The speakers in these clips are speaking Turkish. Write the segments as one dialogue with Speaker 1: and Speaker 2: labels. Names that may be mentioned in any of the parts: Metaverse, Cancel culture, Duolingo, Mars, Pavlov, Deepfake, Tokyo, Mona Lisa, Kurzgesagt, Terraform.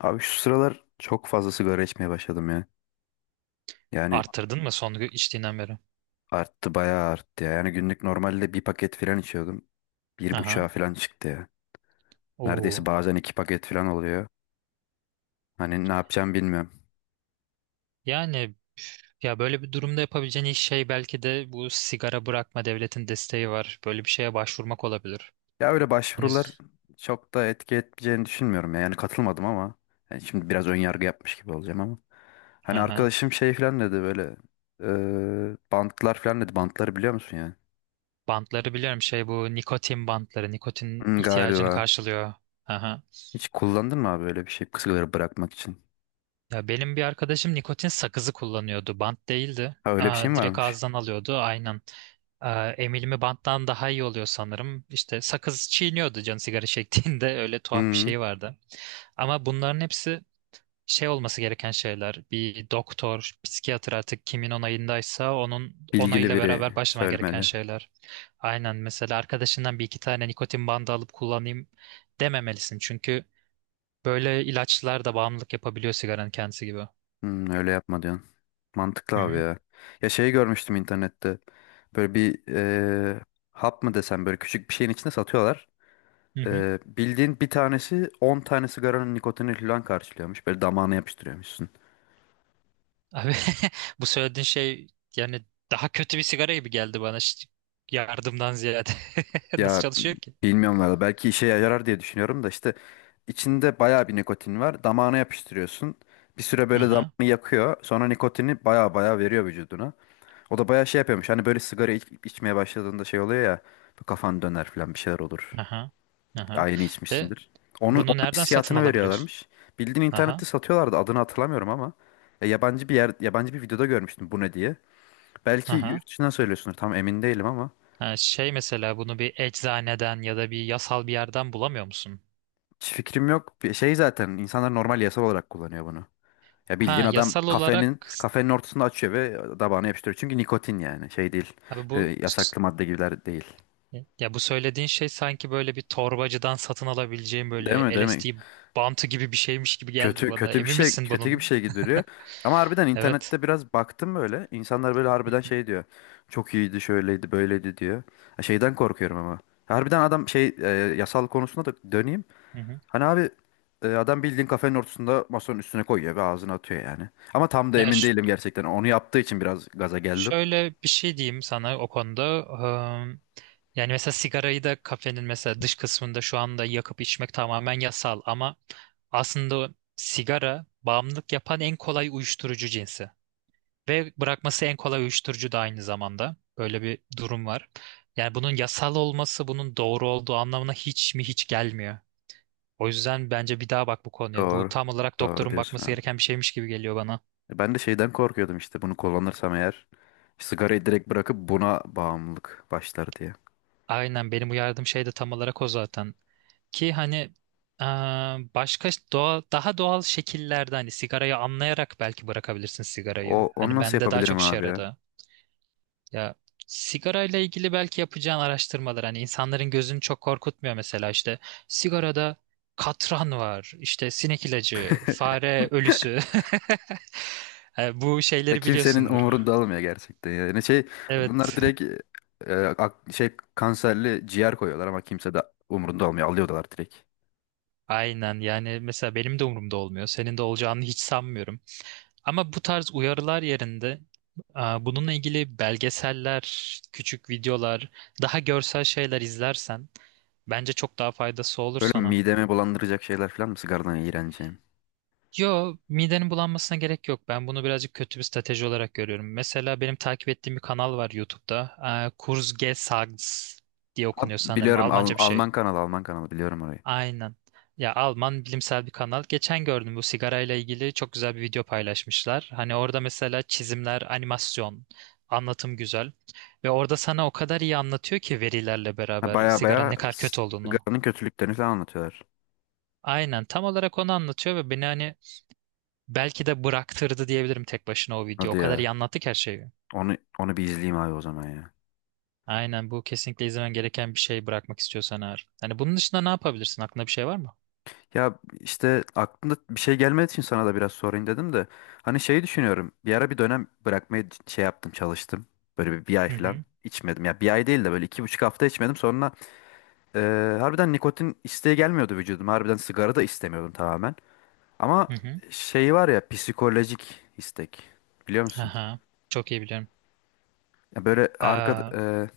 Speaker 1: Abi şu sıralar çok fazla sigara içmeye başladım ya. Yani
Speaker 2: Artırdın mı son içtiğinden beri?
Speaker 1: arttı bayağı arttı ya. Yani günlük normalde bir paket falan içiyordum. Bir
Speaker 2: Aha.
Speaker 1: buçuğa falan çıktı ya. Neredeyse
Speaker 2: Oo.
Speaker 1: bazen 2 paket falan oluyor. Hani ne yapacağım bilmiyorum.
Speaker 2: Yani ya böyle bir durumda yapabileceğin ilk şey belki de bu sigara bırakma devletin desteği var. Böyle bir şeye başvurmak olabilir.
Speaker 1: Ya öyle
Speaker 2: Hani
Speaker 1: başvurular çok da etki etmeyeceğini düşünmüyorum ya. Yani katılmadım ama. Yani şimdi biraz ön yargı yapmış gibi olacağım ama. Hani
Speaker 2: aha.
Speaker 1: arkadaşım şey falan dedi böyle. Bantlar falan dedi. Bantları biliyor musun yani?
Speaker 2: Bantları biliyorum şey bu nikotin bantları. Nikotin
Speaker 1: Hı,
Speaker 2: ihtiyacını
Speaker 1: galiba.
Speaker 2: karşılıyor. Aha.
Speaker 1: Hiç kullandın mı abi öyle bir şey? Sigara bırakmak için.
Speaker 2: Ya benim bir arkadaşım nikotin sakızı kullanıyordu. Bant değildi.
Speaker 1: Ha öyle bir şey
Speaker 2: Aa,
Speaker 1: mi
Speaker 2: direkt
Speaker 1: varmış?
Speaker 2: ağızdan alıyordu. Aynen. Ee, emilimi banttan daha iyi oluyor sanırım. İşte sakız çiğniyordu canı sigara çektiğinde öyle tuhaf bir
Speaker 1: Hmm,
Speaker 2: şey vardı. Ama bunların hepsi şey olması gereken şeyler. Bir doktor, psikiyatr artık kimin onayındaysa onun
Speaker 1: Bilgili
Speaker 2: onayıyla
Speaker 1: biri
Speaker 2: beraber başlaman gereken
Speaker 1: söylemeli.
Speaker 2: şeyler. Aynen mesela arkadaşından bir iki tane nikotin bandı alıp kullanayım dememelisin. Çünkü böyle ilaçlar da bağımlılık yapabiliyor sigaranın kendisi gibi.
Speaker 1: Öyle yapma diyorsun. Mantıklı
Speaker 2: Hı
Speaker 1: abi
Speaker 2: hı.
Speaker 1: ya. Ya şey görmüştüm internette. Böyle bir hap mı desem böyle küçük bir şeyin içinde satıyorlar.
Speaker 2: Hı hı.
Speaker 1: Bildiğin bir tanesi 10 tane sigaranın nikotini falan karşılıyormuş. Böyle damağına yapıştırıyormuşsun.
Speaker 2: Abi bu söylediğin şey yani daha kötü bir sigara gibi geldi bana. Yardımdan ziyade. Nasıl
Speaker 1: Ya
Speaker 2: çalışıyor ki?
Speaker 1: bilmiyorum valla belki işe yarar diye düşünüyorum da işte içinde bayağı bir nikotin var. Damağına yapıştırıyorsun. Bir süre böyle damağını
Speaker 2: Aha,
Speaker 1: yakıyor. Sonra nikotini bayağı bayağı veriyor vücuduna. O da bayağı şey yapıyormuş. Hani böyle sigara içmeye başladığında şey oluyor ya. Bu kafan döner falan bir şeyler olur.
Speaker 2: aha, aha.
Speaker 1: Aynı
Speaker 2: De
Speaker 1: içmişsindir. Onun
Speaker 2: bunu nereden satın
Speaker 1: hissiyatını
Speaker 2: alabiliyorsun?
Speaker 1: veriyorlarmış. Bildiğin
Speaker 2: Aha,
Speaker 1: internette satıyorlardı. Adını hatırlamıyorum ama. Ya yabancı bir yer, yabancı bir videoda görmüştüm bu ne diye. Belki
Speaker 2: aha.
Speaker 1: yurt dışından söylüyorsundur. Tam emin değilim ama.
Speaker 2: Ha, şey mesela bunu bir eczaneden ya da bir yasal bir yerden bulamıyor musun?
Speaker 1: Hiç fikrim yok. Bir şey zaten insanlar normal yasal olarak kullanıyor bunu. Ya
Speaker 2: Ha,
Speaker 1: bildiğin adam
Speaker 2: yasal olarak
Speaker 1: kafenin ortasında açıyor ve tabağına yapıştırıyor. Çünkü nikotin yani şey değil.
Speaker 2: abi bu
Speaker 1: Böyle yasaklı madde gibiler değil.
Speaker 2: ya bu söylediğin şey sanki böyle bir torbacıdan satın alabileceğim
Speaker 1: Değil
Speaker 2: böyle
Speaker 1: mi? Değil mi?
Speaker 2: LSD bantı gibi bir şeymiş gibi geldi
Speaker 1: Kötü
Speaker 2: bana.
Speaker 1: kötü bir
Speaker 2: Emin
Speaker 1: şey
Speaker 2: misin
Speaker 1: kötü gibi bir
Speaker 2: bunun?
Speaker 1: şey gibi duruyor. Ama harbiden
Speaker 2: Evet.
Speaker 1: internette biraz baktım böyle. İnsanlar böyle harbiden şey diyor. Çok iyiydi, şöyleydi, böyleydi diyor. Ha, şeyden korkuyorum ama. Harbiden adam şey yasal konusunda da döneyim. Hani abi adam bildiğin kafenin ortasında masanın üstüne koyuyor ve ağzına atıyor yani. Ama tam da
Speaker 2: Ya
Speaker 1: emin değilim gerçekten. Onu yaptığı için biraz gaza geldim.
Speaker 2: şöyle bir şey diyeyim sana o konuda. Eee, Yani mesela sigarayı da kafenin mesela dış kısmında şu anda yakıp içmek tamamen yasal ama aslında sigara bağımlılık yapan en kolay uyuşturucu cinsi. Ve bırakması en kolay uyuşturucu da aynı zamanda. Böyle bir durum var. Yani bunun yasal olması bunun doğru olduğu anlamına hiç mi hiç gelmiyor. O yüzden bence bir daha bak bu konuya. Bu
Speaker 1: Doğru.
Speaker 2: tam olarak
Speaker 1: Doğru
Speaker 2: doktorun
Speaker 1: diyorsun
Speaker 2: bakması
Speaker 1: abi.
Speaker 2: gereken bir şeymiş gibi geliyor bana.
Speaker 1: Ben de şeyden korkuyordum işte bunu kullanırsam eğer sigarayı direkt bırakıp buna bağımlılık başlar diye.
Speaker 2: Aynen benim uyardığım şey de tam olarak o zaten. Ki hani e, daha doğal şekillerde hani sigarayı anlayarak belki bırakabilirsin sigarayı.
Speaker 1: Onu
Speaker 2: Hani
Speaker 1: nasıl
Speaker 2: bende daha
Speaker 1: yapabilirim
Speaker 2: çok işe
Speaker 1: abi ya?
Speaker 2: yaradı. Ya sigarayla ilgili belki yapacağın araştırmalar hani insanların gözünü çok korkutmuyor mesela işte sigarada katran var, işte sinek ilacı, fare ölüsü. Bu
Speaker 1: Ya
Speaker 2: şeyleri
Speaker 1: kimsenin
Speaker 2: biliyorsundur.
Speaker 1: umurunda olmuyor gerçekten ya. Yani şey adamlar
Speaker 2: Evet,
Speaker 1: direkt şey kanserli ciğer koyuyorlar ama kimse de umurunda olmuyor. Alıyorlar direkt.
Speaker 2: aynen. Yani mesela benim de umurumda olmuyor. Senin de olacağını hiç sanmıyorum. Ama bu tarz uyarılar yerinde aa, bununla ilgili belgeseller, küçük videolar, daha görsel şeyler izlersen bence çok daha faydası olur
Speaker 1: Böyle
Speaker 2: sana.
Speaker 1: midemi bulandıracak şeyler falan mı sigaradan iğreneceğim?
Speaker 2: Yo, midenin bulanmasına gerek yok. Ben bunu birazcık kötü bir strateji olarak görüyorum. Mesela benim takip ettiğim bir kanal var YouTube'da. Aa, Kurzgesagt diye
Speaker 1: Abi,
Speaker 2: okunuyor sanırım.
Speaker 1: biliyorum
Speaker 2: Almanca bir
Speaker 1: Alman
Speaker 2: şey.
Speaker 1: kanalı Alman kanalı biliyorum orayı.
Speaker 2: Aynen. Ya Alman bilimsel bir kanal. Geçen gördüm bu sigarayla ilgili çok güzel bir video paylaşmışlar. Hani orada mesela çizimler, animasyon, anlatım güzel. Ve orada sana o kadar iyi anlatıyor ki verilerle
Speaker 1: Ha,
Speaker 2: beraber
Speaker 1: baya
Speaker 2: sigaranın
Speaker 1: baya
Speaker 2: ne kadar kötü olduğunu.
Speaker 1: sigaranın kötülüklerini falan anlatıyorlar.
Speaker 2: Aynen tam olarak onu anlatıyor ve beni hani belki de bıraktırdı diyebilirim tek başına o video.
Speaker 1: Hadi
Speaker 2: O kadar iyi
Speaker 1: ya.
Speaker 2: anlattı ki her şeyi.
Speaker 1: Onu bir izleyeyim abi o zaman ya.
Speaker 2: Aynen bu kesinlikle izlemen gereken bir şey bırakmak istiyorsan eğer. Hani bunun dışında ne yapabilirsin? Aklında bir şey var mı?
Speaker 1: Ya işte aklımda bir şey gelmediği için sana da biraz sorayım dedim de. Hani şeyi düşünüyorum. Bir ara bir dönem bırakmayı şey yaptım çalıştım. Böyle bir ay
Speaker 2: Hı
Speaker 1: falan
Speaker 2: hı.
Speaker 1: içmedim. Ya bir ay değil de böyle 2,5 hafta içmedim. Sonra harbiden nikotin isteği gelmiyordu vücudum. Harbiden sigara da istemiyordum tamamen. Ama
Speaker 2: Hı hı.
Speaker 1: şey var ya psikolojik istek. Biliyor musun?
Speaker 2: Aha. Çok iyi biliyorum.
Speaker 1: Ya böyle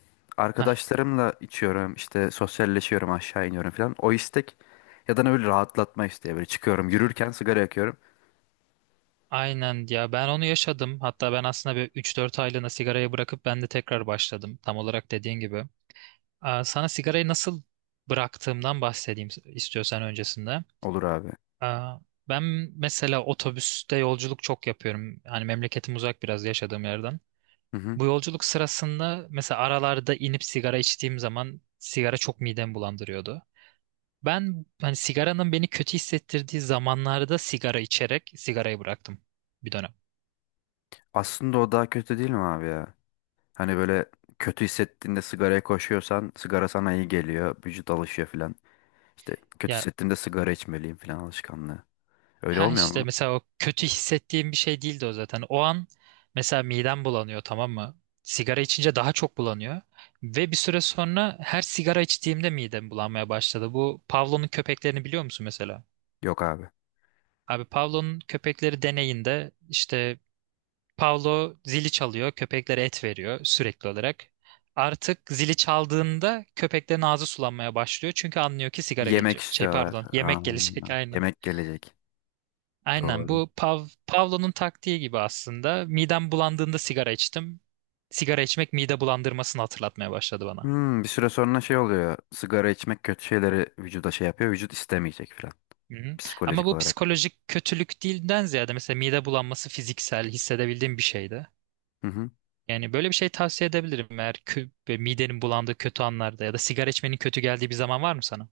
Speaker 2: Aa,
Speaker 1: arkadaşlarımla içiyorum. İşte sosyalleşiyorum aşağı iniyorum falan. O istek ya da ne böyle rahatlatma isteği. Böyle çıkıyorum yürürken sigara yakıyorum.
Speaker 2: aynen ya ben onu yaşadım. Hatta ben aslında bir 3-4 aylığına sigarayı bırakıp ben de tekrar başladım. Tam olarak dediğin gibi. Aa, sana sigarayı nasıl bıraktığımdan bahsedeyim istiyorsan öncesinde.
Speaker 1: Olur abi.
Speaker 2: Aa, ben mesela otobüste yolculuk çok yapıyorum. Hani memleketim uzak biraz yaşadığım yerden.
Speaker 1: Hı hı.
Speaker 2: Bu yolculuk sırasında mesela aralarda inip sigara içtiğim zaman sigara çok midemi bulandırıyordu. Ben hani sigaranın beni kötü hissettirdiği zamanlarda sigara içerek sigarayı bıraktım bir dönem.
Speaker 1: Aslında o daha kötü değil mi abi ya? Hani böyle kötü hissettiğinde sigaraya koşuyorsan sigara sana iyi geliyor. Vücut alışıyor filan. İşte kötü
Speaker 2: Ya
Speaker 1: hissettiğimde sigara içmeliyim filan alışkanlığı. Öyle
Speaker 2: ha
Speaker 1: olmuyor
Speaker 2: işte
Speaker 1: mu?
Speaker 2: mesela o kötü hissettiğim bir şey değildi o zaten. O an mesela midem bulanıyor, tamam mı? Sigara içince daha çok bulanıyor. Ve bir süre sonra her sigara içtiğimde midem bulanmaya başladı. Bu Pavlov'un köpeklerini biliyor musun mesela?
Speaker 1: Yok abi.
Speaker 2: Abi Pavlov'un köpekleri deneyinde işte Pavlov zili çalıyor, köpeklere et veriyor sürekli olarak. Artık zili çaldığında köpeklerin ağzı sulanmaya başlıyor çünkü anlıyor ki sigara
Speaker 1: Yemek
Speaker 2: gelecek. Şey
Speaker 1: istiyorlar.
Speaker 2: pardon,
Speaker 1: Aa,
Speaker 2: yemek gelecek aynen.
Speaker 1: yemek gelecek.
Speaker 2: Aynen
Speaker 1: Doğru.
Speaker 2: bu Pavlo'nun taktiği gibi aslında. Midem bulandığında sigara içtim. Sigara içmek mide bulandırmasını hatırlatmaya başladı bana.
Speaker 1: Bir süre sonra şey oluyor. Sigara içmek kötü şeyleri vücuda şey yapıyor. Vücut istemeyecek filan.
Speaker 2: Hı-hı. Ama
Speaker 1: Psikolojik
Speaker 2: bu
Speaker 1: olarak.
Speaker 2: psikolojik kötülük değilden ziyade mesela mide bulanması fiziksel hissedebildiğim bir şeydi.
Speaker 1: Hı hı.
Speaker 2: Yani böyle bir şey tavsiye edebilirim eğer ve midenin bulandığı kötü anlarda ya da sigara içmenin kötü geldiği bir zaman var mı sana?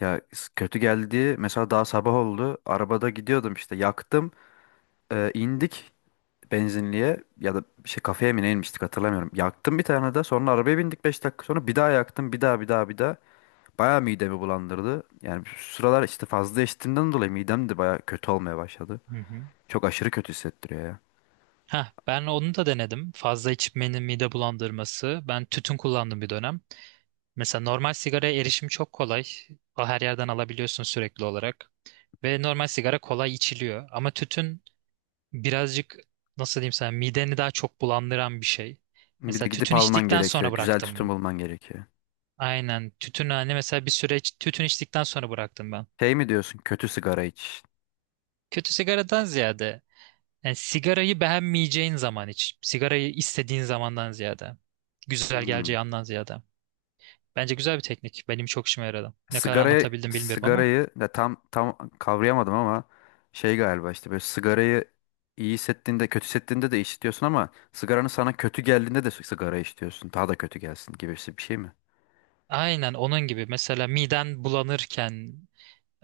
Speaker 1: Ya kötü geldi. Mesela daha sabah oldu. Arabada gidiyordum işte yaktım. İndik. Benzinliğe ya da bir şey kafeye mi ne inmiştik hatırlamıyorum. Yaktım bir tane de sonra arabaya bindik 5 dakika sonra bir daha yaktım bir daha bir daha bir daha. Bayağı midemi bulandırdı. Yani şu sıralar işte fazla içtiğimden dolayı midem de bayağı kötü olmaya başladı.
Speaker 2: Hı hı.
Speaker 1: Çok aşırı kötü hissettiriyor ya.
Speaker 2: Heh, ben onu da denedim. Fazla içmenin mide bulandırması. Ben tütün kullandım bir dönem. Mesela normal sigaraya erişim çok kolay. Her yerden alabiliyorsun sürekli olarak. Ve normal sigara kolay içiliyor. Ama tütün birazcık nasıl diyeyim sana mideni daha çok bulandıran bir şey.
Speaker 1: Bir
Speaker 2: Mesela
Speaker 1: de gidip
Speaker 2: tütün
Speaker 1: alman
Speaker 2: içtikten
Speaker 1: gerekiyor.
Speaker 2: sonra
Speaker 1: Güzel tütün
Speaker 2: bıraktım.
Speaker 1: bulman gerekiyor.
Speaker 2: Aynen tütün hani mesela bir süreç tütün içtikten sonra bıraktım ben.
Speaker 1: Şey mi diyorsun kötü sigara iç.
Speaker 2: Kötü sigaradan ziyade yani sigarayı beğenmeyeceğin zaman iç. Sigarayı istediğin zamandan ziyade. Güzel
Speaker 1: Hmm.
Speaker 2: geleceği andan ziyade. Bence güzel bir teknik. Benim çok işime yaradı. Ne kadar
Speaker 1: Sigarayı
Speaker 2: anlatabildim bilmiyorum ama.
Speaker 1: sigarayı da tam kavrayamadım ama şey galiba işte böyle sigarayı iyi hissettiğinde kötü hissettiğinde de içiyorsun ama sigaranın sana kötü geldiğinde de sigara içiyorsun. Daha da kötü gelsin gibisi bir şey mi?
Speaker 2: Aynen onun gibi. Mesela miden bulanırken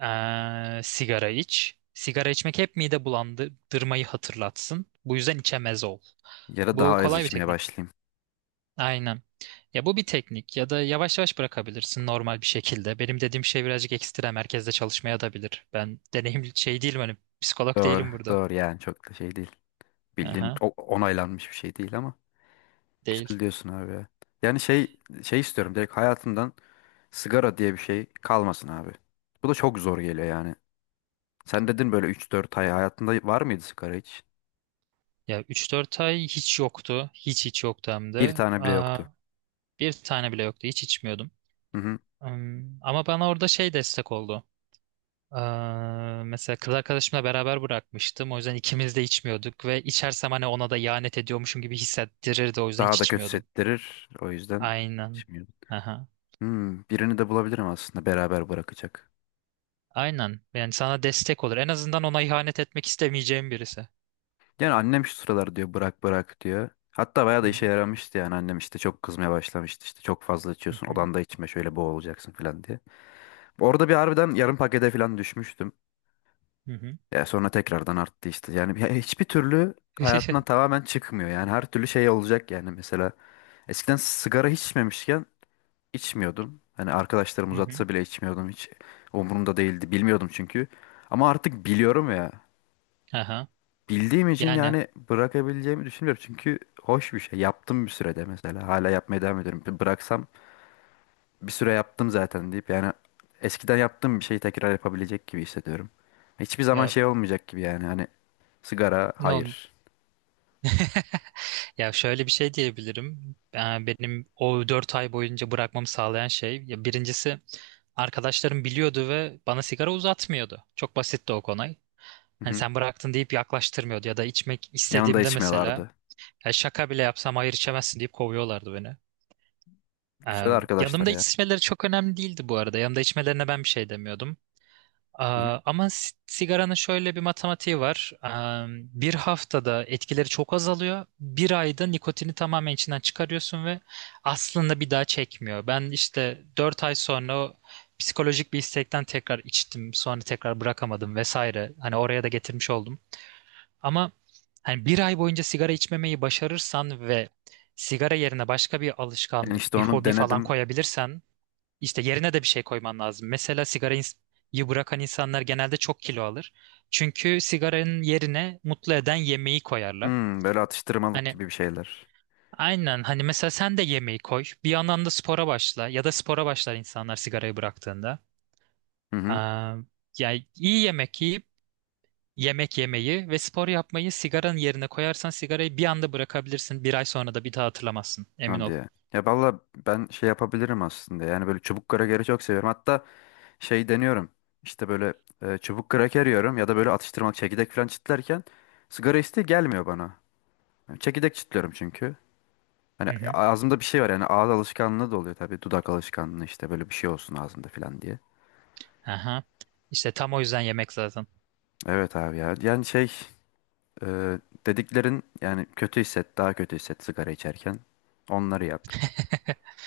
Speaker 2: Sigara iç. Sigara içmek hep mide bulandırmayı hatırlatsın. Bu yüzden içemez ol.
Speaker 1: Ya da daha
Speaker 2: Bu
Speaker 1: az
Speaker 2: kolay bir
Speaker 1: içmeye
Speaker 2: teknik.
Speaker 1: başlayayım.
Speaker 2: Aynen. Ya bu bir teknik ya da yavaş yavaş bırakabilirsin normal bir şekilde. Benim dediğim şey birazcık ekstrem merkezde çalışmaya da bilir. Ben deneyim şey değilim hani psikolog
Speaker 1: Doğru,
Speaker 2: değilim burada.
Speaker 1: doğru, yani çok da şey değil. Bildiğin
Speaker 2: Aha,
Speaker 1: onaylanmış bir şey değil ama
Speaker 2: değil.
Speaker 1: güzel diyorsun abi ya. Yani şey istiyorum direkt hayatımdan sigara diye bir şey kalmasın abi. Bu da çok zor geliyor yani. Sen dedin böyle 3-4 ay hayatında var mıydı sigara hiç?
Speaker 2: Ya 3-4 ay hiç yoktu. Hiç hiç yoktu hem
Speaker 1: Bir
Speaker 2: de.
Speaker 1: tane bile
Speaker 2: Aa,
Speaker 1: yoktu.
Speaker 2: bir tane bile yoktu. Hiç içmiyordum.
Speaker 1: Hı hı.
Speaker 2: Hmm, ama bana orada şey destek oldu. Mesela kız arkadaşımla beraber bırakmıştım. O yüzden ikimiz de içmiyorduk ve içersem hani ona da ihanet ediyormuşum gibi hissettirirdi. O yüzden
Speaker 1: Daha
Speaker 2: hiç
Speaker 1: da kötü
Speaker 2: içmiyordum.
Speaker 1: settirir. O yüzden
Speaker 2: Aynen.
Speaker 1: şimdi
Speaker 2: Aha.
Speaker 1: birini de bulabilirim aslında beraber bırakacak.
Speaker 2: Aynen. Yani sana destek olur. En azından ona ihanet etmek istemeyeceğim birisi.
Speaker 1: Yani annem şu sıralar diyor bırak bırak diyor. Hatta bayağı
Speaker 2: Hı
Speaker 1: da işe
Speaker 2: hı.
Speaker 1: yaramıştı yani annem işte çok kızmaya başlamıştı işte çok fazla
Speaker 2: Hı
Speaker 1: içiyorsun
Speaker 2: hı.
Speaker 1: odanda içme şöyle boğulacaksın falan diye. Orada bir harbiden yarım pakete falan düşmüştüm.
Speaker 2: Hı hı.
Speaker 1: Ya sonra tekrardan arttı işte yani hiçbir türlü hayatından tamamen çıkmıyor yani her türlü şey olacak yani mesela eskiden sigara hiç içmemişken içmiyordum. Hani arkadaşlarım
Speaker 2: Hı hı.
Speaker 1: uzatsa bile içmiyordum hiç. Umurumda değildi. Bilmiyordum çünkü. Ama artık biliyorum ya.
Speaker 2: Aha.
Speaker 1: Bildiğim için
Speaker 2: Yani
Speaker 1: yani bırakabileceğimi düşünmüyorum. Çünkü hoş bir şey. Yaptım bir sürede mesela. Hala yapmaya devam ediyorum. Bir bıraksam bir süre yaptım zaten deyip yani eskiden yaptığım bir şeyi tekrar yapabilecek gibi hissediyorum. Hiçbir zaman
Speaker 2: ya
Speaker 1: şey olmayacak gibi yani. Hani sigara
Speaker 2: ne ol
Speaker 1: hayır.
Speaker 2: Ya şöyle bir şey diyebilirim. Benim o 4 ay boyunca bırakmamı sağlayan şey, ya birincisi arkadaşlarım biliyordu ve bana sigara uzatmıyordu. Çok basitti o konu.
Speaker 1: Hı
Speaker 2: Hani
Speaker 1: hı.
Speaker 2: sen bıraktın deyip yaklaştırmıyordu ya da içmek
Speaker 1: Yanında
Speaker 2: istediğimde mesela
Speaker 1: içmiyorlardı.
Speaker 2: ya şaka bile yapsam hayır içemezsin deyip kovuyorlardı beni. Ee,
Speaker 1: Güzel arkadaşlar
Speaker 2: yanımda
Speaker 1: ya.
Speaker 2: içmeleri çok önemli değildi bu arada. Yanımda içmelerine ben bir şey demiyordum.
Speaker 1: Hı hı.
Speaker 2: Aa, ama sigaranın şöyle bir matematiği var. Bir haftada etkileri çok azalıyor. Bir ayda nikotini tamamen içinden çıkarıyorsun ve aslında bir daha çekmiyor. Ben işte 4 ay sonra o psikolojik bir istekten tekrar içtim. Sonra tekrar bırakamadım vesaire. Hani oraya da getirmiş oldum. Ama hani bir ay boyunca sigara içmemeyi başarırsan ve sigara yerine başka bir
Speaker 1: Yani
Speaker 2: alışkanlık,
Speaker 1: işte
Speaker 2: bir
Speaker 1: onu
Speaker 2: hobi falan
Speaker 1: denedim.
Speaker 2: koyabilirsen işte yerine de bir şey koyman lazım. Mesela sigarayı bırakan insanlar genelde çok kilo alır. Çünkü sigaranın yerine mutlu eden yemeği koyarlar.
Speaker 1: Böyle atıştırmalık
Speaker 2: Hani
Speaker 1: gibi bir şeyler.
Speaker 2: aynen hani mesela sen de yemeği koy. Bir yandan da spora başla ya da spora başlar insanlar sigarayı bıraktığında.
Speaker 1: Hı hı.
Speaker 2: Aa, yani iyi yemek yiyip yemek yemeyi ve spor yapmayı sigaranın yerine koyarsan sigarayı bir anda bırakabilirsin. Bir ay sonra da bir daha hatırlamazsın. Emin
Speaker 1: Hadi
Speaker 2: ol.
Speaker 1: ya. Ya valla ben şey yapabilirim aslında. Yani böyle çubuk krakeri çok seviyorum. Hatta şey deniyorum. İşte böyle çubuk kraker yiyorum ya da böyle atıştırmalık çekirdek falan çitlerken sigara isteği gelmiyor bana. Yani çekirdek çitliyorum çünkü. Hani
Speaker 2: Hı hı.
Speaker 1: ağzımda bir şey var yani ağız alışkanlığı da oluyor tabii. Dudak alışkanlığı işte böyle bir şey olsun ağzımda falan diye.
Speaker 2: Aha. İşte tam o yüzden yemek zaten.
Speaker 1: Evet abi ya. Yani şey e, dediklerin yani kötü hisset, daha kötü hisset sigara içerken. Onları yap.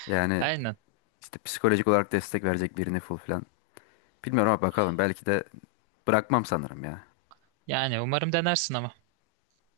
Speaker 1: Yani
Speaker 2: Aynen.
Speaker 1: işte psikolojik olarak destek verecek birini bul falan. Bilmiyorum ama bakalım. Belki de bırakmam sanırım ya.
Speaker 2: Yani umarım denersin ama.